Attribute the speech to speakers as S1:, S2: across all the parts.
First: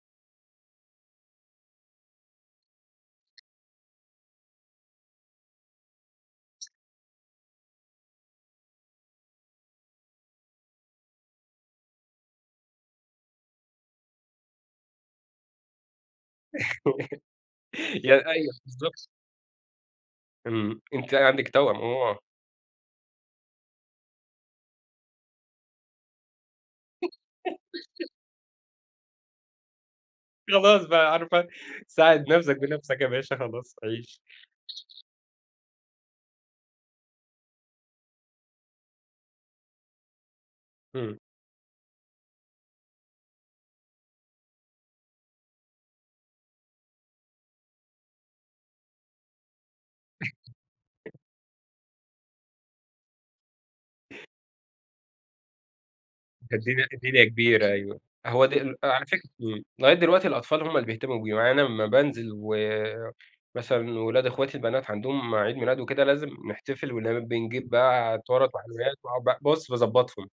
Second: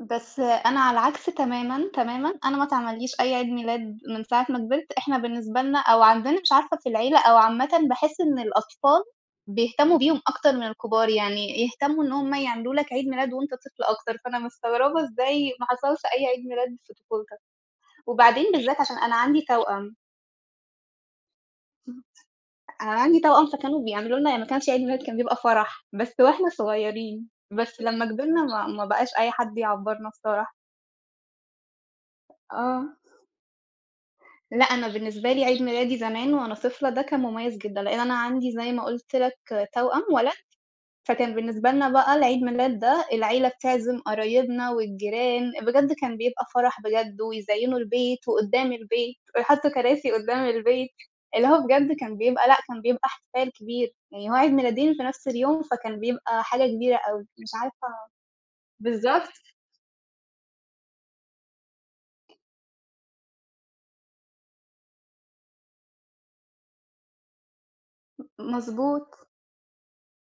S1: بس أنا على العكس تمامًا، تمامًا أنا ما اتعمليش أي عيد ميلاد من ساعة ما كبِرت، إحنا بالنسبة لنا أو عندنا مش عارفة في العيلة أو عامةً بأحس إن الأطفال بيهتموا بيهم أكتر من الكبار، يعني يهتموا إن هم يعملوا لك عيد ميلاد وأنت طفل أكتر، فأنا مستغربة إزاي ما حصلش أي عيد ميلاد في طفولتك،
S2: يع
S1: وبعدين
S2: أيوه،
S1: بالذات عشان
S2: بالضبط.
S1: أنا عندي توأم.
S2: امم، أنتِ عندِك توأم، آه.
S1: [unintelligible] أنا عندي توأم فكانوا بيعملوا لنا يعني ما كانش عيد ميلاد كان بيبقى فرَح، بس وإحنا صغيرين، بس لمّا كبرنا ما ما بقاش أي حد يعبّرنا بصراحة.
S2: خلاص بقى عارفة، ساعد نفسك
S1: آه.
S2: بنفسك يا باشا خلاص، عيش.
S1: لأ أنا بالنسبة لي عيد ميلادي زمان وأنا طفلة ده كان مميز جدًا، لأن أنا عندي زي ما قلت لك توأم ولد،
S2: امم.
S1: فكان بالنسبة لنا بقى العيد ميلاد ده العيلة بتعزم قرايبنا والجيران، بجد كان بيبقى فرَح بجد، ويزيّنوا البيت وقدّام البيت ويحطوا كراسي قدّام البيت، اللي هو بجد كان بيبقى لأ كان بيبقى احتفال كبير، يعني هو عيد ميلادين في نفس اليوم، فكان بيبقى
S2: ده
S1: حاجة
S2: الدنيا
S1: كبيرة أوي،
S2: الدنيا
S1: مش
S2: كبيرة
S1: عارفة
S2: أيوه، هو د على
S1: بالضبط.
S2: فكرة امم، لغاية دلوقتي الأطفال هم اللي بيهتموا بيهم، يعني أنا لمّا بانزل و مثلًا ولاد اخواتي البنات عندهم عيد ميلاد وكده، لازم نحتفل ونبقى بنجيب بقى
S1: م
S2: تورَتْ وحاجات
S1: مضبوط.
S2: وأ بُصّ، باضّبطهم.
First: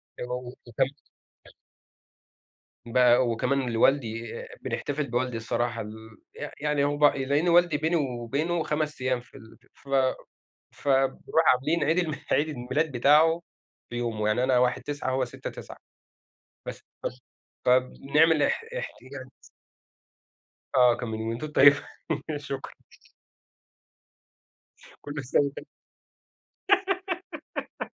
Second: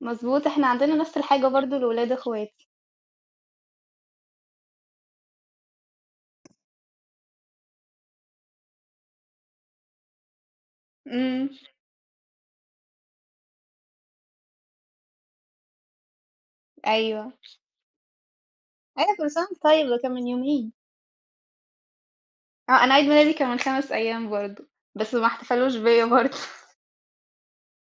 S1: مضبوط، إحنا عندنا نفس الحاجة
S2: [unintelligible]
S1: برضه لولاد اخواتي.
S2: بقى وكمان لوالدي بنحتفل بوالدي الصراحة، ال ي يعني هو ب لأن والدي بيني وبينه 5 أيّام في ال ف فبارُوح
S1: امم.
S2: عاملين عيد الم عيد الميلاد بتاعُه في يومُه يعني أنا 1/9 وهو 6/9 بس فب
S1: أيوه.
S2: فبنعمل اح
S1: إيه ده! كل
S2: يعني
S1: سنة وأنت طيب ده كان من يومين.
S2: آه، كان من [unintelligible] شكرًا.
S1: آه، أنا عيد ميلادي كان من 5 أيّام برضه، بس
S2: كل
S1: ما
S2: سنة وأنت
S1: احتفلوش بيا برضه.